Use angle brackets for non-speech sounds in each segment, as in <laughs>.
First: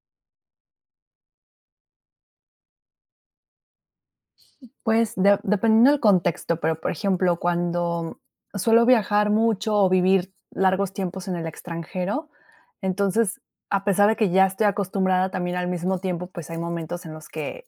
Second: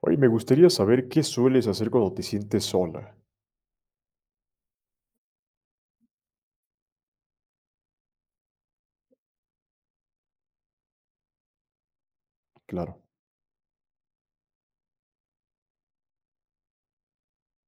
Oye, me gustaría saber qué sueles hacer cuando te sientes sola. Pues, de dependiendo del contexto, pero, por ejemplo, cuando suelo viajar mucho o vivir largos tiempos en el extranjero, Claro, entonces, a pesar de que ya estoy acostumbrada, también al mismo tiempo, pues, hay momentos en los que,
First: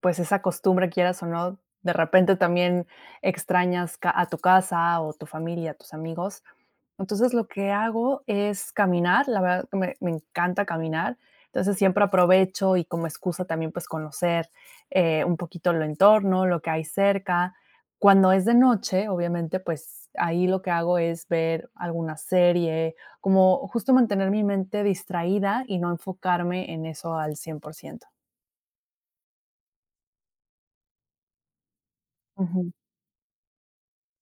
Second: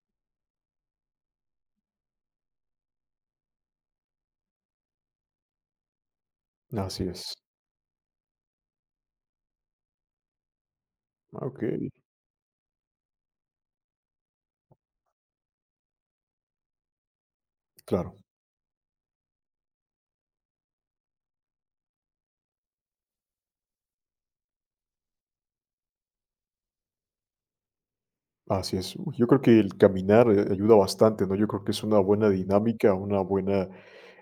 pues, esa costumbre, quieras o no, de repente también extrañas ca a tu casa o tu familia, a tus amigos. así Entonces, es. lo que hago es caminar, la verdad que me encanta caminar, entonces Okey, siempre aprovecho y como excusa también, pues, conocer, un poquito el entorno, lo que hay cerca. claro. Cuando es de noche, obviamente, pues, ahí lo que hago es ver alguna serie, como justo mantener mi mente distraída y no enfocarme en eso al cien por ciento. Así es. Uy, yo creo que el caminar, ayuda bastante, ¿no? Yo creo que es una buena Ujú, dinámica, una buena,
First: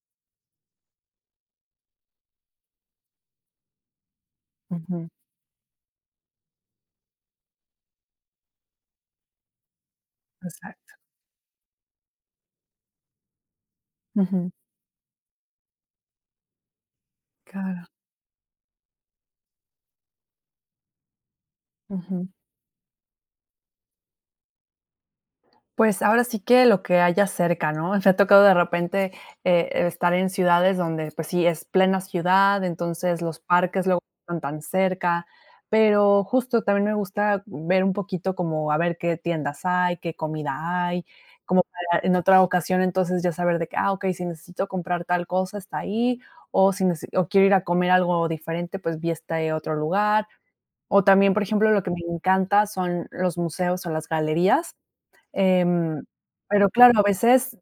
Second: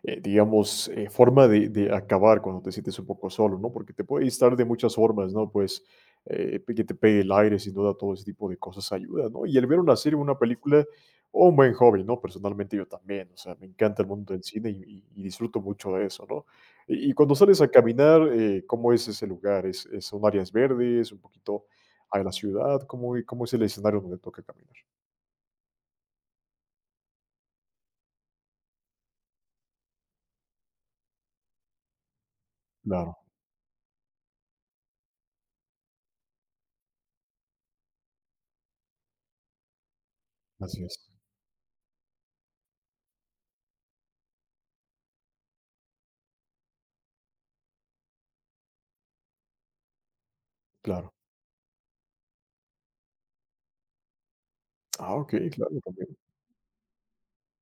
eh, digamos, forma de acabar cuando te sientes un poco solo, ¿no? Porque te puede estar de muchas ujú, formas, ¿no? Pe que te pegue el aire, sin duda, todo ese tipo de cosas ayuda, ¿no? Y el ver una serie, una película exacto. o un buen hobby, ¿no? Personalmente, yo también, o sea, me encanta el mundo del Ujú, cine y disfruto mucho de eso, ¿no? Y cuando sales a claro. caminar, ¿cómo es ese lugar? ¿Es son áreas verdes, un poquito a la ciudad, cómo es el escenario donde toca caminar? Pues ahora sí que lo que haya cerca, ¿no? <laughs> Me ha tocado de repente, estar en ciudades donde, pues sí, es plena ciudad, Claro, entonces los parques luego no están tan cerca, pero justo también me gusta ver un poquito como a ver qué tiendas hay, qué así comida hay, es, como para en otra ocasión entonces ya saber de que, ah, okey, si necesito comprar tal cosa, está ahí, o si nece o quiero ir a comer algo diferente, pues vi este otro lugar. O claro. también, por ejemplo, lo que me encanta son los museos o las galerías. Okey, claro, Em, también. pero claro, a veces,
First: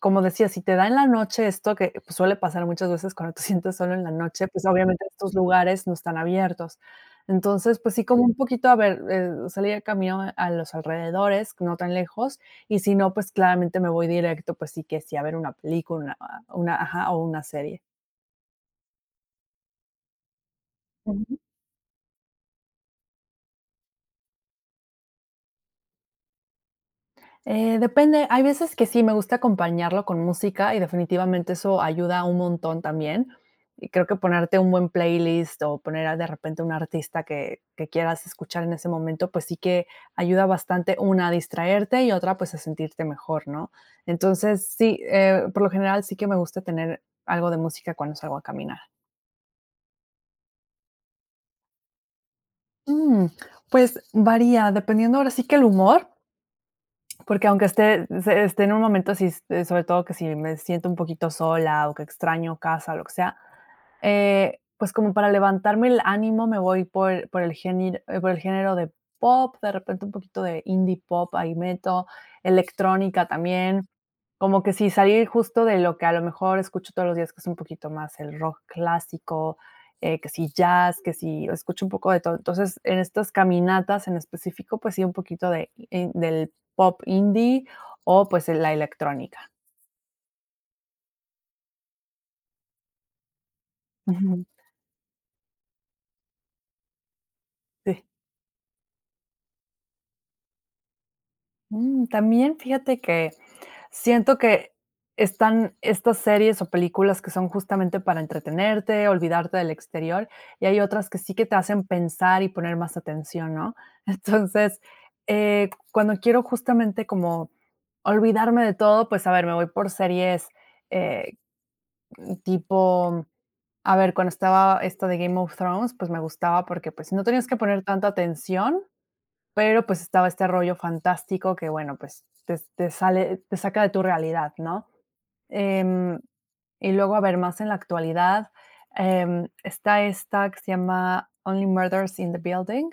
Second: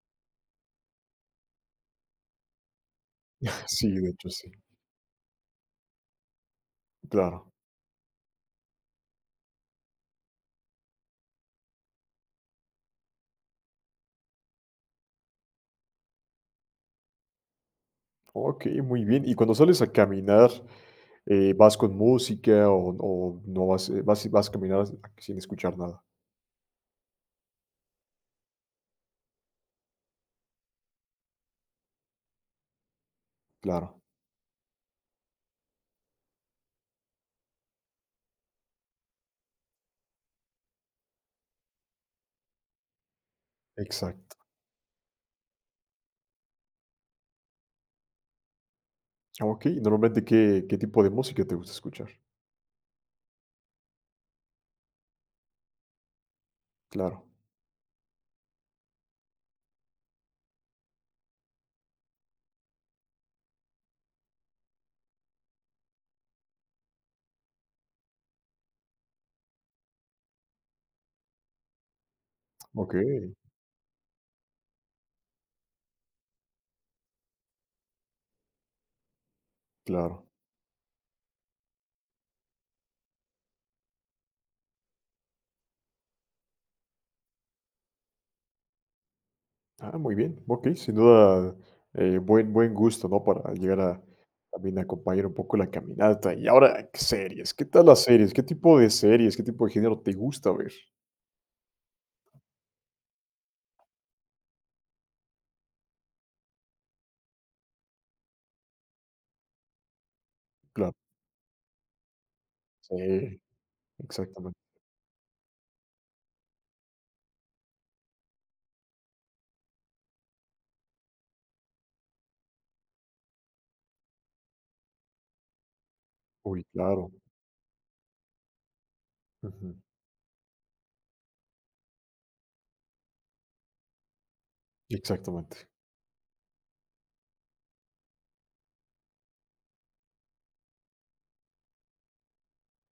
como decía, si te da en la noche esto que, pues, suele pasar muchas veces cuando te <laughs> <laughs> sientes Sí, solo en la de hecho, noche, sí, pues, obviamente estos lugares no están abiertos. claro. Entonces, pues sí, como un poquito, a ver, salir a camino a los alrededores, no tan lejos, y si no, pues claramente me voy directo, pues sí que sí, a ver una película, una ajá, o una serie. Okey, muy bien. Y cuando sales a caminar, Ujú. ¿Vas con música o no vas, vas a caminar sin escuchar nada? Depende, hay veces que sí, me gusta acompañarlo con música y definitivamente eso ayuda un montón también. Claro, Y creo que ponerte un buen playlist o de repente un artista que quieras escuchar en ese momento, pues sí que ayuda bastante una a distraerte y otra pues a sentirte mejor, ¿no? exacto. Entonces sí, por lo general sí que me gusta tener algo de música cuando salgo a caminar. Okey, ¿normalmente qué tipo de música te gusta escuchar? Mm, pues varía, dependiendo ahora sí que el humor. Claro, Porque aunque esté en un momento así, sobre todo que si me siento un poquito sola o que extraño casa, lo que sea, pues como para levantarme el ánimo me voy por el género, por el género de pop, de repente un poquito de indie pop, ahí meto, electrónica okey, también, como que sí salir justo de lo que a lo mejor escucho todos los días, que es un poquito más el rock clásico, claro. que si jazz, que si escucho un poco de todo. Entonces, en estas caminatas en específico, pues sí, un poquito de, del pop indie o pues la electrónica. Muy bien. Okey, sin duda, buen gusto, ¿no? Para llegar a Ujú. también acompañar un poco la caminata. Y ahora, ¿qué series? ¿Qué tal Sí. las series? ¿Qué tipo de series, qué tipo de género te gusta ver? También fíjate que siento que están estas series o películas que son justamente para entretenerte, olvidarte del exterior, y hay Claro, otras que sí que te hacen pensar y poner más sí, atención, ¿no? <laughs> exactamente. Entonces, cuando quiero justamente como olvidarme de todo, pues a ver, me voy por series eh, tipo, a ver, cuando estaba esta de Game of Thrones, pues me gustaba Uy, porque claro. pues no tenías que poner tanta atención, Ujú, pero pues estaba este rollo fantástico que bueno, pues te sale, te saca de tu realidad, ¿no? exactamente. Em, y luego, a ver, más en la actualidad, está esta que se llama Only Murders in the Building,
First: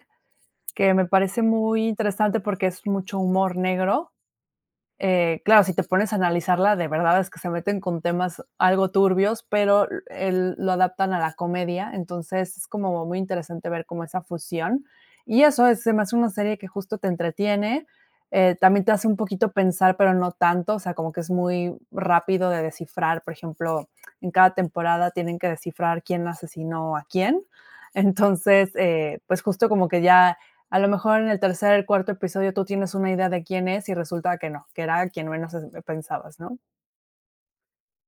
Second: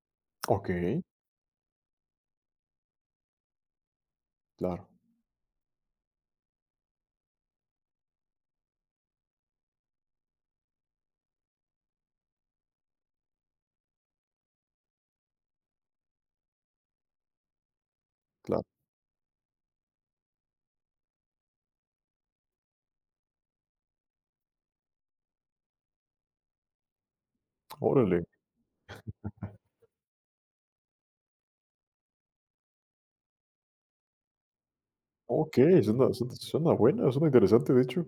que Okey, me parece muy interesante porque es mucho humor negro, claro, claro, si te pones a analizarla, de verdad es que se meten con temas algo turbios, pero lo adaptan a la comedia, entonces es como muy interesante ver como esa fusión. Y eso es, se me hace una serie que justo te entretiene, claro. también te hace un poquito pensar, pero no tanto, o sea, como que es muy rápido de descifrar, por ejemplo, en cada temporada tienen que descifrar quién asesinó a quién. Órale, Entonces, pues justo como que ya a lo mejor en el tercer, cuarto episodio tú tienes una idea de quién es y resulta que no, que era quien menos okey, suena suena pensabas, ¿no? suena buena, suena interesante, de hecho.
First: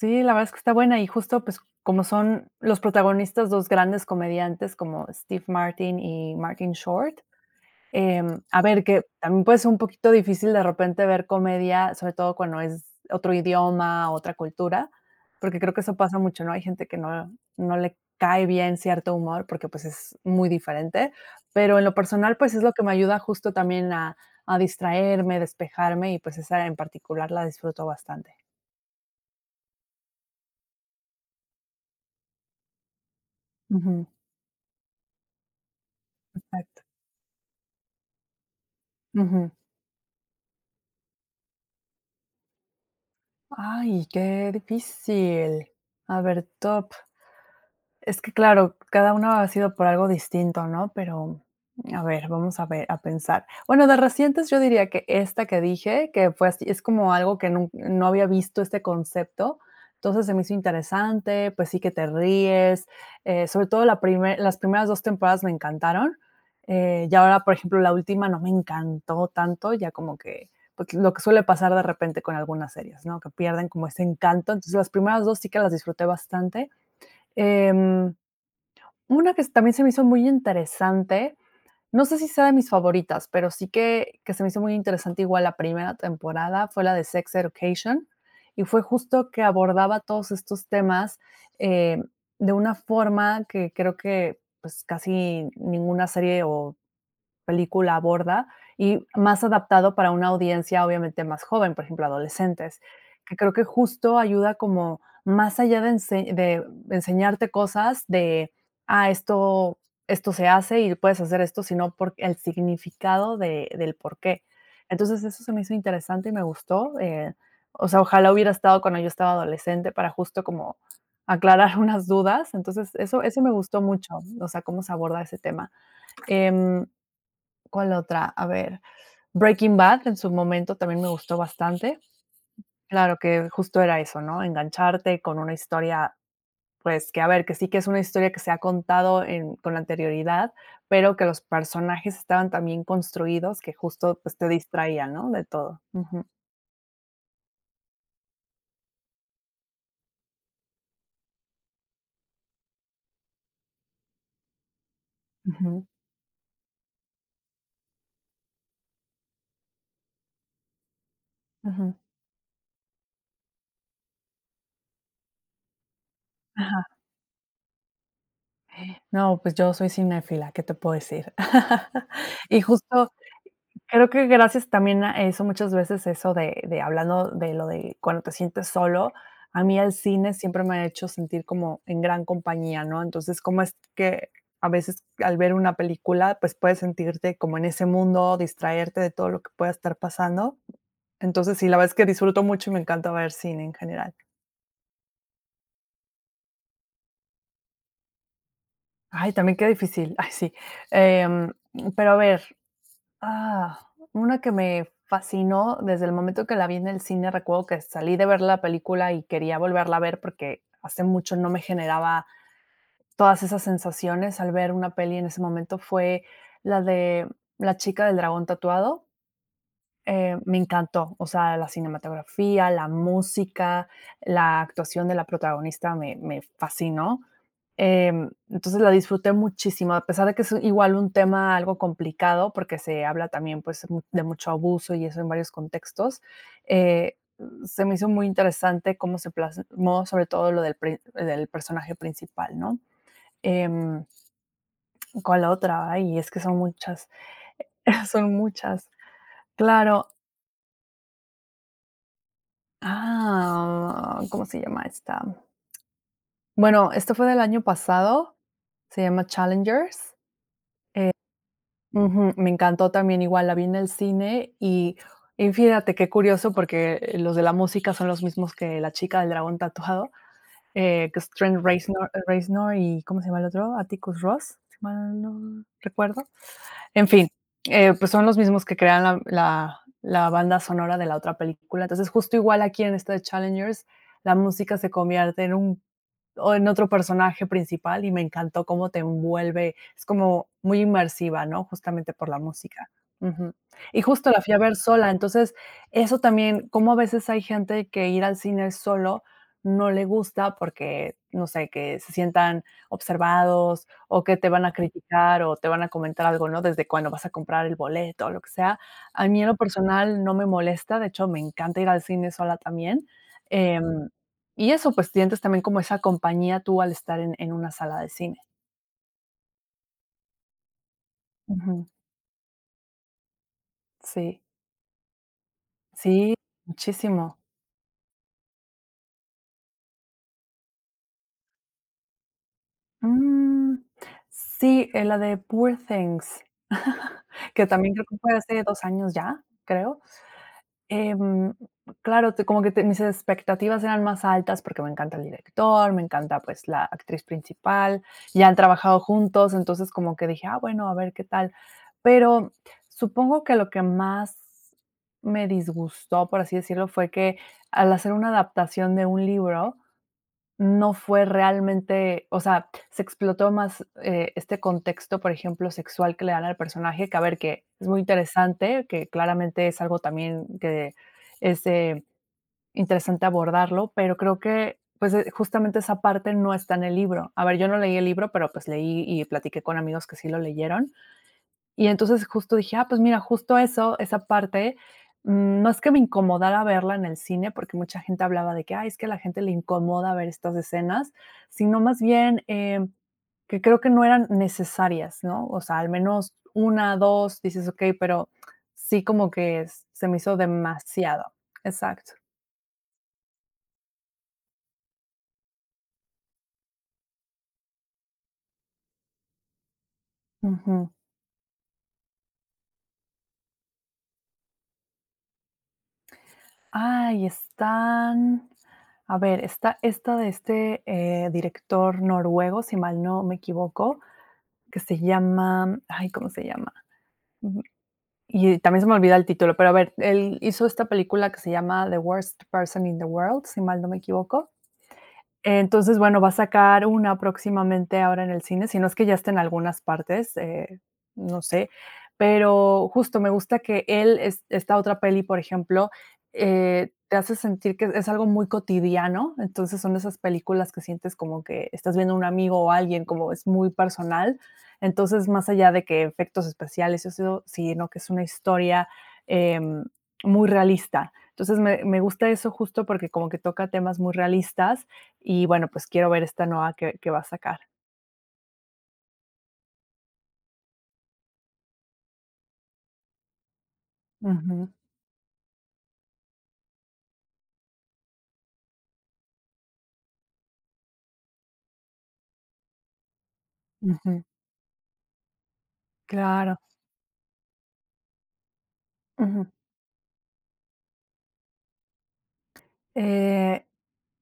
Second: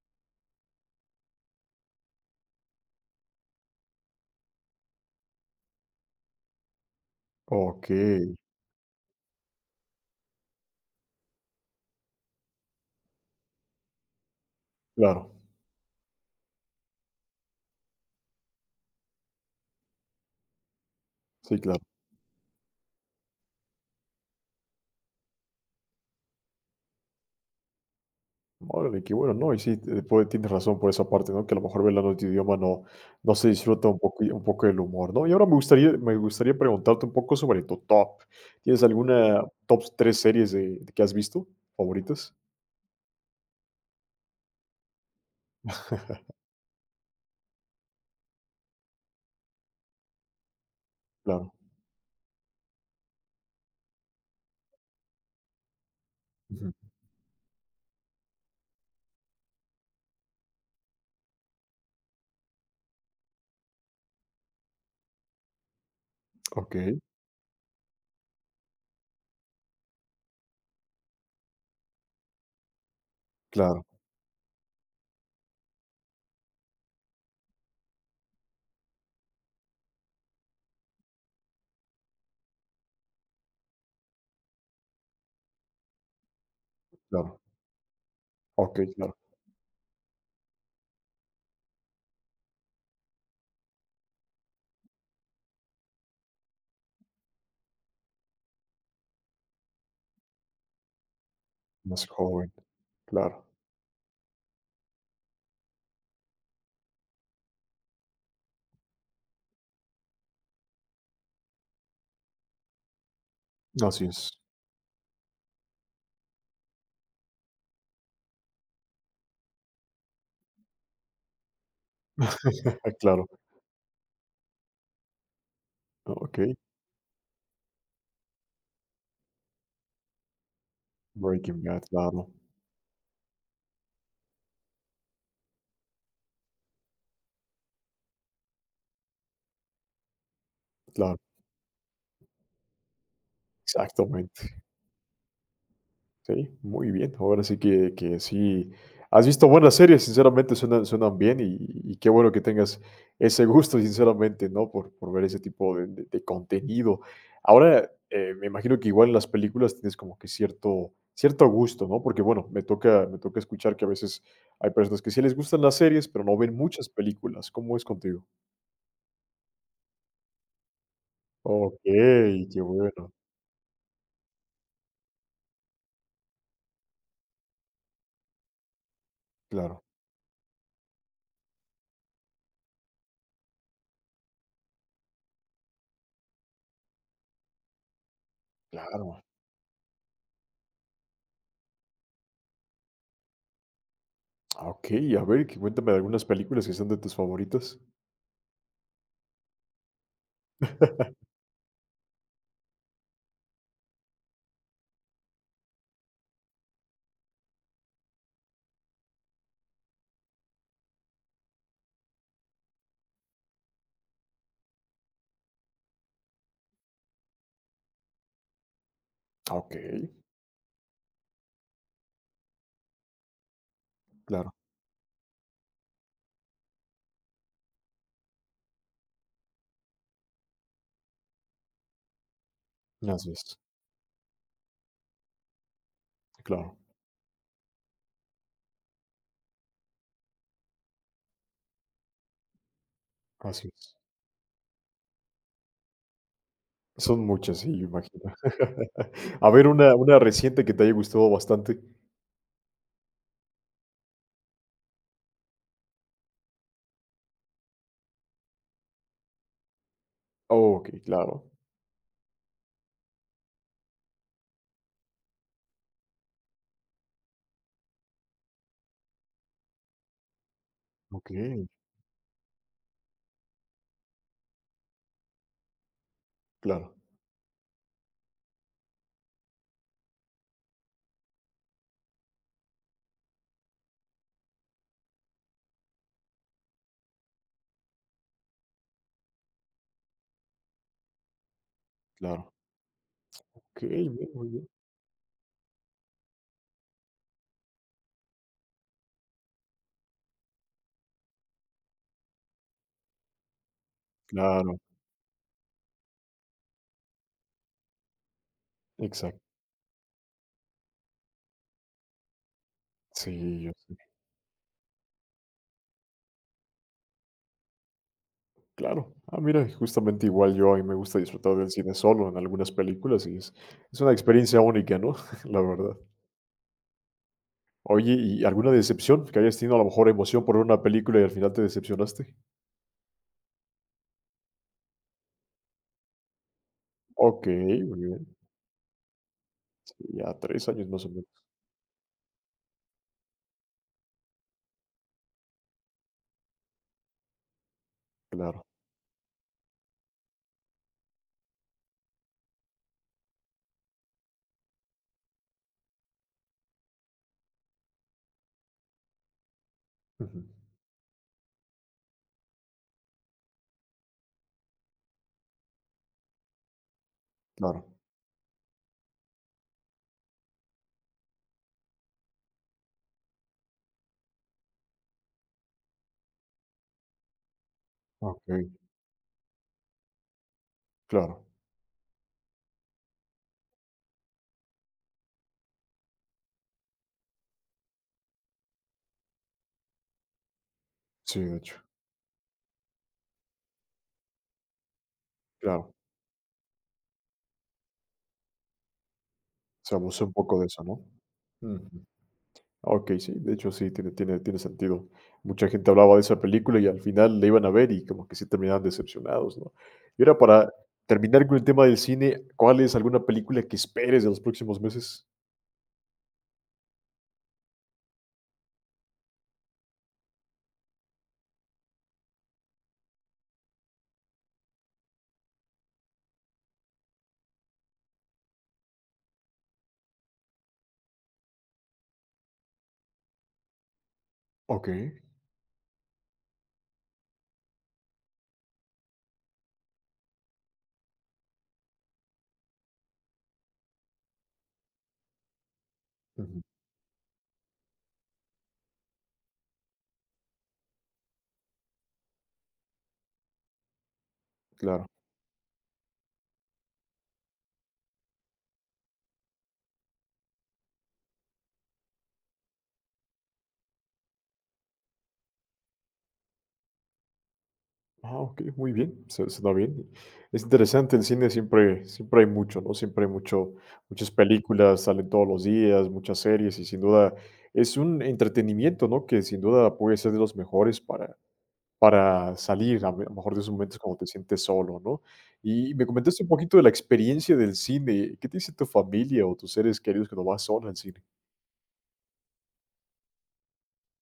Sí, la verdad es que está buena y justo pues como son los protagonistas dos grandes comediantes como Steve Martin y Martin Short. Okey, A ver, que también puede ser un poquito difícil de repente ver comedia, sobre todo cuando es otro idioma, otra cultura, claro, porque creo que eso pasa mucho, ¿no? Hay gente que no le cae bien cierto humor porque, pues, es muy diferente, sí, pero claro. en lo personal, pues, es lo que me ayuda justo también a distraerme, despejarme y, pues, esa en particular la disfruto bastante. Órale, qué bueno, ¿no? Y sí, pues, tienes razón por esa parte, ¿no? Que a lo mejor ver en otro idioma no, no se disfruta Ujú, un poco el humor, ¿no? Y ahora me gustaría exacto. preguntarte un poco sobre tu top. ¿Tienes alguna Ujú. top tres series de que has visto favoritas? Ay, qué difícil. A ver, top. Es que claro, cada uno ha sido por algo distinto, ¿no? Pero, Claro. a ver, vamos a ver, a pensar. Bueno, de recientes yo diría que esta que dije, que fue así, Ujú. es como algo que no había visto este concepto, entonces se me hizo interesante, pues sí que te ríes, sobre todo las primeras dos temporadas me encantaron, Ok, y ahora, por ejemplo, la última no me encantó tanto, ya como que pues, lo que suele pasar de repente con algunas series, ¿no? Que pierden como claro, ese encanto, entonces las primeras dos sí que las disfruté bastante. Em, una que también se me hizo muy interesante, no sé si sea de mis favoritas, pero sí que se me hizo muy interesante igual la primera temporada, fue la de Sex claro. Education, y Ok, fue claro. justo que abordaba todos estos temas, eh, de una forma que creo que, pues, casi ninguna serie o película aborda y más adaptado para una audiencia obviamente más joven, por ejemplo, Más joven, adolescentes, que claro. creo que justo ayuda como más allá de, de enseñarte cosas de, ah, esto se hace y puedes hacer esto, sino por el significado del Así por es. qué. Entonces eso se me hizo interesante y me gustó. O sea, ojalá hubiera estado cuando yo estaba adolescente para justo como aclarar <laughs> unas dudas. Entonces <laughs> Claro. eso me gustó mucho, o sea, cómo se aborda ese tema. Ok. Em, ¿Cuál otra? A ver, Breaking Bad en su momento también me gustó Breaking Bad, bastante. claro, Claro que justo era eso, ¿no? Engancharte con una historia, pues que a ver, que sí que es una historia que se ha contado con anterioridad, pero claro. que los personajes estaban también construidos que justo pues, te Exactamente. distraían, ¿no? De todo. Ujú, Sí, muy bien. Ahora sí que sí. Has visto buenas series, sinceramente suenan, suenan bien y qué bueno que tengas ese gusto, sinceramente, ¿no? Por ver ese tipo ujú, de contenido. Ahora, me imagino que igual en las películas tienes como que cierto, cierto gusto, ujú. ¿no? Porque bueno, me toca escuchar que a veces hay personas que sí les gustan las series, pero no ven Ajá. muchas películas. ¿Cómo es contigo? No, pues yo soy cinéfila, ¿qué te puedo decir? Ok, <laughs> Y qué justo bueno. creo que gracias también a eso, muchas veces eso de hablando de lo de cuando te sientes solo, a mí Claro, el cine siempre me ha hecho sentir como en gran compañía, ¿no? Entonces, cómo es que a veces al ver una película, pues, puedes sentirte como en ese mundo, distraerte de claro. todo lo que pueda estar pasando. Entonces, sí, la verdad es que disfruto mucho y me encanta ver cine en general. Ah, ok, a ver, que cuéntame de algunas películas que sean de tus favoritas. Ay, también qué difícil. Ay, sí. <laughs> Em, pero a ver, ah, una que me fascinó desde el momento que la vi en el cine, recuerdo que salí de ver la película y quería volverla a ver porque hace mucho no me generaba todas esas sensaciones al ver una peli en ese momento, fue la de La chica del dragón tatuado. Ok, Me encantó, o sea, la cinematografía, la música, claro, la actuación de la protagonista me fascinó. Entonces la disfruté muchísimo, a pesar de que es igual un tema algo complicado, porque se habla así es, también, pues, de mucho abuso y eso en varios contextos. claro, Eh, Se me hizo muy interesante cómo se plasmó, sobre todo lo del personaje principal, ¿no? así es. Em, ¿Cuál otra? Ay, es que son muchas. Son muchas, sí, <laughs> Son imagino. muchas. <laughs> A ver, una Claro. una reciente que te haya gustado bastante. Ah, ¿cómo se llama esta? Bueno, esto fue del año pasado. Se llama Challengers. Okey, claro. Ujú, me encantó también igual, la vi en el cine y fíjate qué curioso, porque los de la música son los mismos que La chica del dragón tatuado, que es Trent Okey, Reznor eh, Reznor y, ¿cómo se llama el otro? Atticus Ross, si mal no recuerdo. claro, En fin, pues son los mismos que crean la banda sonora de la otra película. Entonces, justo igual aquí en esta de Challengers, la música se convierte en un o en otro personaje principal y me encantó cómo te envuelve, es como muy inmersiva, ¿no? Justamente por la claro. música. Ujú. Y Okey, bien, justo la muy fui a bien. ver sola, entonces eso también, como a veces hay gente que ir al cine solo no le gusta porque, no sé, que se sientan observados o que te van a Claro, criticar o te van a comentar algo, ¿no? Desde cuándo vas a comprar el boleto o lo que sea. A mí exacto. en lo personal no me molesta, de hecho me encanta ir al cine sola también. Sí, yo sé. Em, y eso, pues sientes también como esa compañía tú al estar en una sala de cine. Claro. Ah, mira, justamente igual yo, a mí me gusta disfrutar del Ujú. cine solo en algunas películas y es una Sí, experiencia única, ¿no? <laughs> La verdad. sí, muchísimo. Oye, ¿y alguna decepción que hayas tenido, a lo mejor emoción por ver una película y al final te decepcionaste? Mm, sí, la de Poor Things, <laughs> que Okey, también muy creo que bien. fue hace 2 años ya, creo. Ya 3 años más o menos, Em, claro, te como que te mis expectativas eran más altas, porque me encanta el director, me encanta, pues, la actriz principal, ya han claro. trabajado juntos, entonces como que dije: "Ah, bueno, a ver qué tal". Pero supongo que lo que más me disgustó, por así decirlo, fue que al hacer una adaptación de un libro, Ujú. no fue realmente, o sea, se explotó más, este contexto, por ejemplo, sexual que le dan al personaje, que a ver, que Claro. es muy interesante, que claramente es algo también que es, interesante abordarlo, pero creo que, pues, justamente esa parte no está en el libro. A ver, yo no leí el libro, Ah, pero, pues, leí y platiqué con amigos que sí lo leyeron, claro. y entonces justo dije, ah, pues mira, justo eso, esa parte, mm, no es que me incomodara verla en el cine, porque mucha gente hablaba de que, ay, es que a la gente le incomoda ver estas escenas, Sí, de sino hecho. más bien que creo que no eran necesarias, ¿no? O sea, al Claro. menos una, dos, dices, ok, pero sí como que Se se me abusó un hizo poco de eso, ¿no? demasiado. Ujú. Exacto. Okey, sí, de hecho, sí, tiene tiene sentido. Mucha gente hablaba de esa película y al final la iban a ver y como que sí terminaban decepcionados, ¿no? Y ahora para Ujú. terminar con el tema del cine, ¿cuál es alguna película que esperes de los próximos meses? Ay, están. A ver, está esta de este director noruego, si mal no me equivoco, que se llama, ay, ¿cómo se llama? Ujú, y también se me olvida el título, pero a ver, él hizo esta película que se llama The Worst Person in the World, si mal no me equivoco, Okey. entonces, bueno, va a sacar una próximamente ahora en el cine, si no es que ya está en algunas partes, no sé, pero justo me gusta que él, es esta otra peli, por ejemplo, Ujú. Te hace sentir que es algo muy cotidiano, entonces son esas películas que sientes como que estás viendo a un amigo o a alguien, como es muy personal, Claro. entonces más allá de que efectos especiales, eso, sino que es una historia em, muy realista. Entonces me gusta eso justo porque como que toca temas muy realistas y bueno, pues quiero ver esta nueva que va a sacar. Ok, muy bien, se suena bien. Es interesante, en cine siempre, siempre hay mucho, ¿no? Siempre hay mucho, muchas Ujú, películas, salen todos los días, muchas series, y sin duda es un entretenimiento, ¿no? Que sin duda puede ser de los mejores para salir, a lo mejor de esos momentos cuando ujú, te sientes solo, ¿no? Y me comentaste un claro. poquito de la experiencia del cine. ¿Qué te dice tu Ujú. familia o tus seres queridos cuando vas sola al cine? Eh,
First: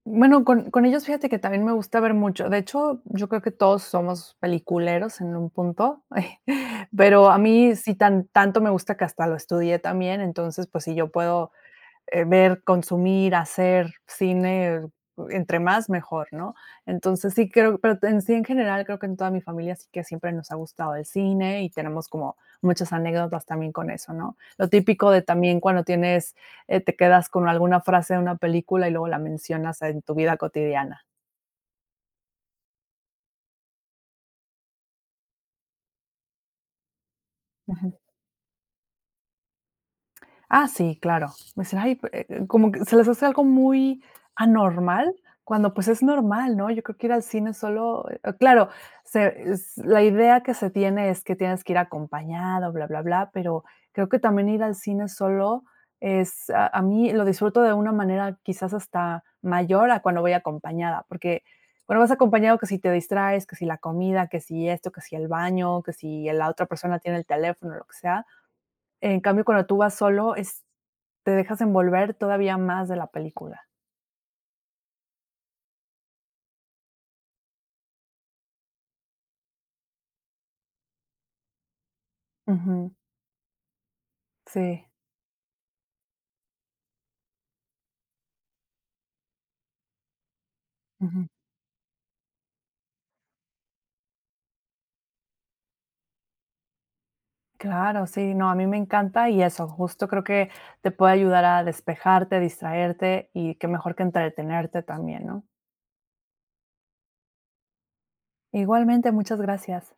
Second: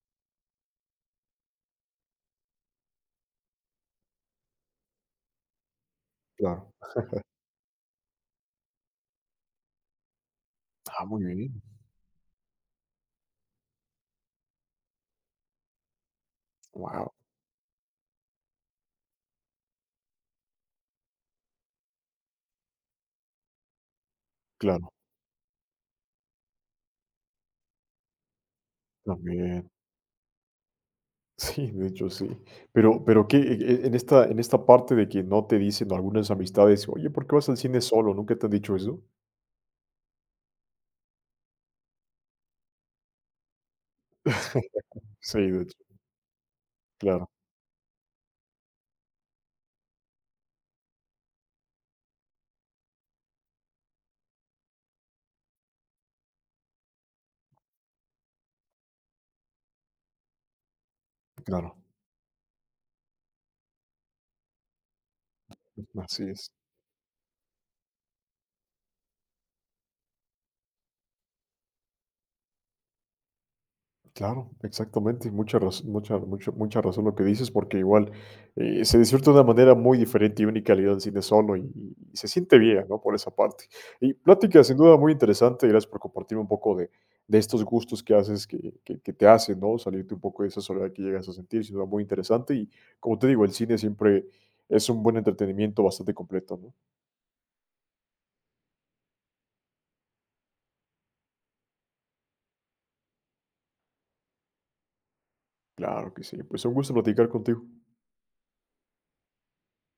bueno, con ellos fíjate que también me gusta ver mucho. De hecho, yo creo que todos somos peliculeros en un punto, Claro. <laughs> pero a mí sí tan tanto me gusta que hasta lo estudié también. Entonces, pues, si yo Muy puedo bien. Ver, consumir, hacer cine, entre más mejor, ¿no? Wow, Entonces sí creo, pero en sí en general creo que en toda mi familia sí que siempre nos ha gustado el cine y tenemos como muchas anécdotas también con eso, ¿no? Lo claro, típico de también cuando tienes, te quedas con alguna frase de una película y luego la también. mencionas en tu vida cotidiana. Sí, de hecho sí. Pero que en esta parte de que no te dicen algunas amistades: "Oye, ¿por qué vas al cine solo?", ¿nunca te han dicho eso? Ah, sí, claro. Me dicen: "Ay", como que se les hace algo muy anormal, <laughs> Sí, de cuando, hecho, pues, es normal, ¿no? Yo creo que ir al claro, cine solo claro, se es la idea que se tiene es que tienes que ir acompañado, bla, bla, bla, pero creo que también ir al cine solo es a mí lo disfruto de una manera quizás hasta mayor a cuando voy acompañada, porque, claro, bueno, vas acompañado que si te distraes, que si la comida, que si esto, que si el baño, que si así la es. otra persona tiene el teléfono, lo que sea. En cambio, cuando tú vas solo, es te dejas envolver todavía más de la película. Claro, exactamente, mucha razón, mucha, mucha, mucha razón lo que dices, porque igual se disfruta de una manera muy diferente y única al ir al cine solo y se siente bien, Ujú, ¿no? Por esa parte. Y plática sin sí, duda muy interesante, y gracias por compartirme un poco de estos gustos que haces, que te hacen, ¿no? Salirte un poco de esa soledad que ujú. llegas a sentir, sin duda muy interesante. Y como te digo, el cine siempre es un buen entretenimiento bastante completo, ¿no? Claro, sí, no, a mí me encanta y eso, justo creo que te puede ayudar a despejarte, distraerte y qué mejor que entretenerte también, ¿no? Claro que sí, pues un gusto platicar contigo. Igualmente, muchas gracias.